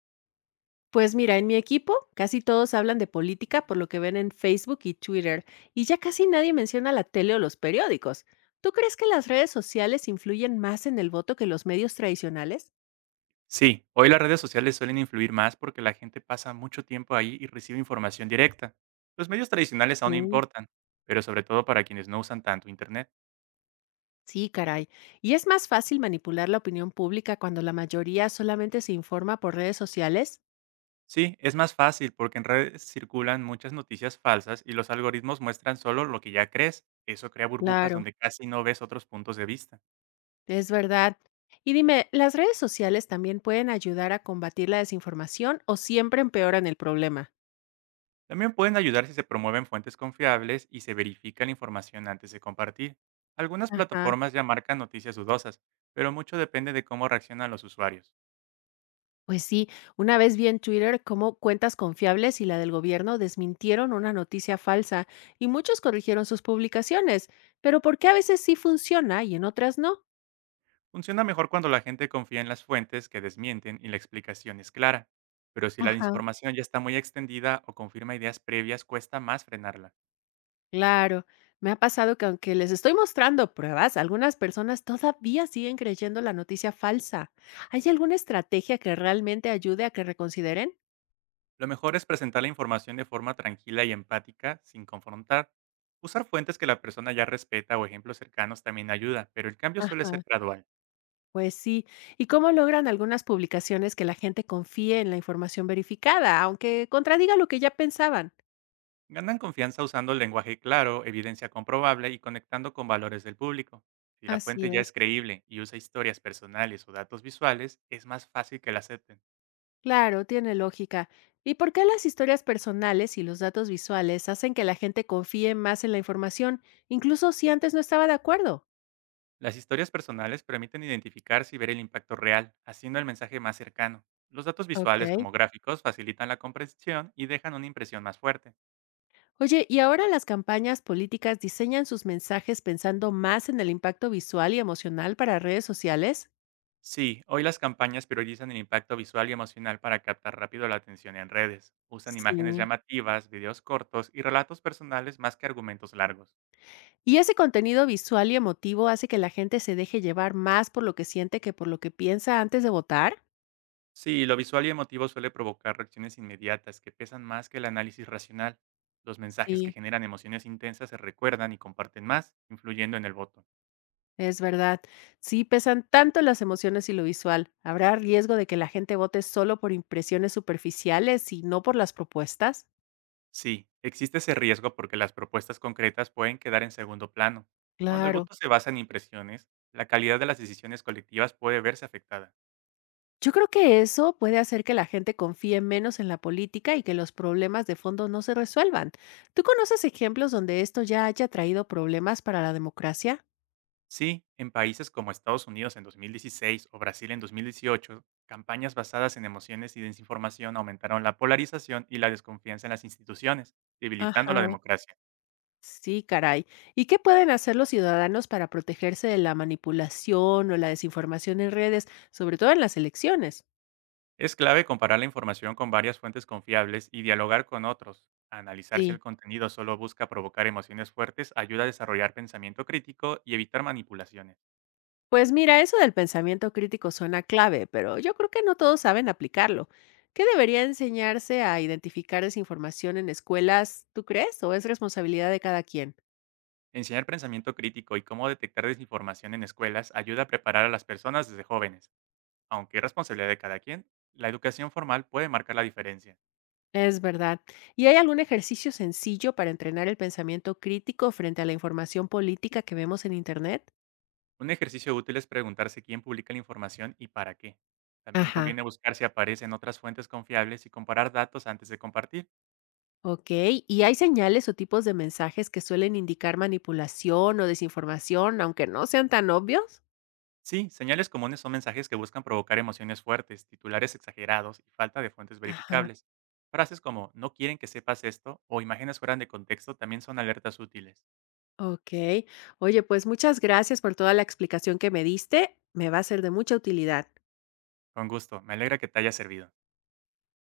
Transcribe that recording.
Pues mira, en mi equipo casi todos hablan de política por lo que ven en Facebook y Twitter, y ya casi nadie menciona la tele o los periódicos. ¿Tú crees que las redes sociales influyen más en el voto que los medios tradicionales? Sí, hoy las redes sociales suelen influir más porque la gente pasa mucho tiempo ahí y recibe información directa. Los medios tradicionales aún Sí, importan, pero sobre todo para quienes no usan tanto Internet. sí, caray. ¿Y es más fácil manipular la opinión pública cuando la mayoría solamente se informa por redes sociales? Sí, es más fácil porque en redes circulan muchas noticias falsas y los algoritmos muestran solo lo que ya crees. Eso crea burbujas Claro. donde casi no ves otros puntos de vista. Es verdad. Y dime, ¿las redes sociales también pueden ayudar a combatir la desinformación o siempre empeoran el problema? También pueden ayudar si se promueven fuentes confiables y se verifica la información antes de compartir. Algunas Ajá. plataformas ya marcan noticias dudosas, pero mucho depende de cómo reaccionan los usuarios. Pues sí, una vez vi en Twitter cómo cuentas confiables y la del gobierno desmintieron una noticia falsa y muchos corrigieron sus publicaciones, pero ¿por qué a veces sí funciona y en otras no? Funciona mejor cuando la gente confía en las fuentes que desmienten y la explicación es clara, pero si la Ajá. desinformación ya está muy extendida o confirma ideas previas, cuesta más frenarla. Claro, me ha pasado que aunque les estoy mostrando pruebas, algunas personas todavía siguen creyendo la noticia falsa. ¿Hay alguna estrategia que realmente ayude a que reconsideren? Lo mejor es presentar la información de forma tranquila y empática, sin confrontar. Usar fuentes que la persona ya respeta o ejemplos cercanos también ayuda, pero el cambio suele Ajá. ser gradual. Pues sí. ¿Y cómo logran algunas publicaciones que la gente confíe en la información verificada, aunque contradiga lo que ya pensaban? Ganan confianza usando lenguaje claro, evidencia comprobable y conectando con valores del público. Si la Así fuente ya es es. creíble y usa historias personales o datos visuales, es más fácil que la acepten. Claro, tiene lógica. ¿Y por qué las historias personales y los datos visuales hacen que la gente confíe más en la información, incluso si antes no estaba de acuerdo? Las historias personales permiten identificarse y ver el impacto real, haciendo el mensaje más cercano. Los datos Ok. visuales como gráficos facilitan la comprensión y dejan una impresión más fuerte. Oye, ¿y ahora las campañas políticas diseñan sus mensajes pensando más en el impacto visual y emocional para redes sociales? Sí, hoy las campañas priorizan el impacto visual y emocional para captar rápido la atención en redes. Usan imágenes Sí. llamativas, videos cortos y relatos personales más que argumentos largos. ¿Y ese contenido visual y emotivo hace que la gente se deje llevar más por lo que siente que por lo que piensa antes de votar? Sí, lo visual y emotivo suele provocar reacciones inmediatas que pesan más que el análisis racional. Los mensajes que Sí. generan emociones intensas se recuerdan y comparten más, influyendo en el voto. Es verdad. Sí, pesan tanto las emociones y lo visual. ¿Habrá riesgo de que la gente vote solo por impresiones superficiales y no por las propuestas? Sí, existe ese riesgo porque las propuestas concretas pueden quedar en segundo plano. Cuando el Claro. voto se basa en impresiones, la calidad de las decisiones colectivas puede verse afectada. Yo creo que eso puede hacer que la gente confíe menos en la política y que los problemas de fondo no se resuelvan. ¿Tú conoces ejemplos donde esto ya haya traído problemas para la democracia? Sí, en países como Estados Unidos en 2016 o Brasil en 2018, campañas basadas en emociones y desinformación aumentaron la polarización y la desconfianza en las instituciones, debilitando la Ajá. democracia. Sí, caray. ¿Y qué pueden hacer los ciudadanos para protegerse de la manipulación o la desinformación en redes, sobre todo en las elecciones? Es clave comparar la información con varias fuentes confiables y dialogar con otros. Analizar si el Sí, contenido solo busca provocar emociones fuertes ayuda a desarrollar pensamiento crítico y evitar manipulaciones. pues mira, eso del pensamiento crítico suena clave, pero yo creo que no todos saben aplicarlo. ¿Qué debería enseñarse a identificar desinformación en escuelas, tú crees? ¿O es responsabilidad de cada quien? Enseñar pensamiento crítico y cómo detectar desinformación en escuelas ayuda a preparar a las personas desde jóvenes. Aunque es responsabilidad de cada quien, la educación formal puede marcar la diferencia. Es verdad. ¿Y hay algún ejercicio sencillo para entrenar el pensamiento crítico frente a la información política que vemos en Internet? Un ejercicio útil es preguntarse quién publica la información y para qué. También Ajá. conviene buscar si aparecen otras fuentes confiables y comparar datos antes de compartir. Ok. ¿Y hay señales o tipos de mensajes que suelen indicar manipulación o desinformación, aunque no sean tan obvios? Sí, señales comunes son mensajes que buscan provocar emociones fuertes, titulares exagerados y falta de fuentes Ajá. verificables. Frases como no quieren que sepas esto o imágenes fuera de contexto también son alertas útiles. Ok. Oye, pues muchas gracias por toda la explicación que me diste. Me va a ser de mucha utilidad. Con gusto, me alegra que te haya servido.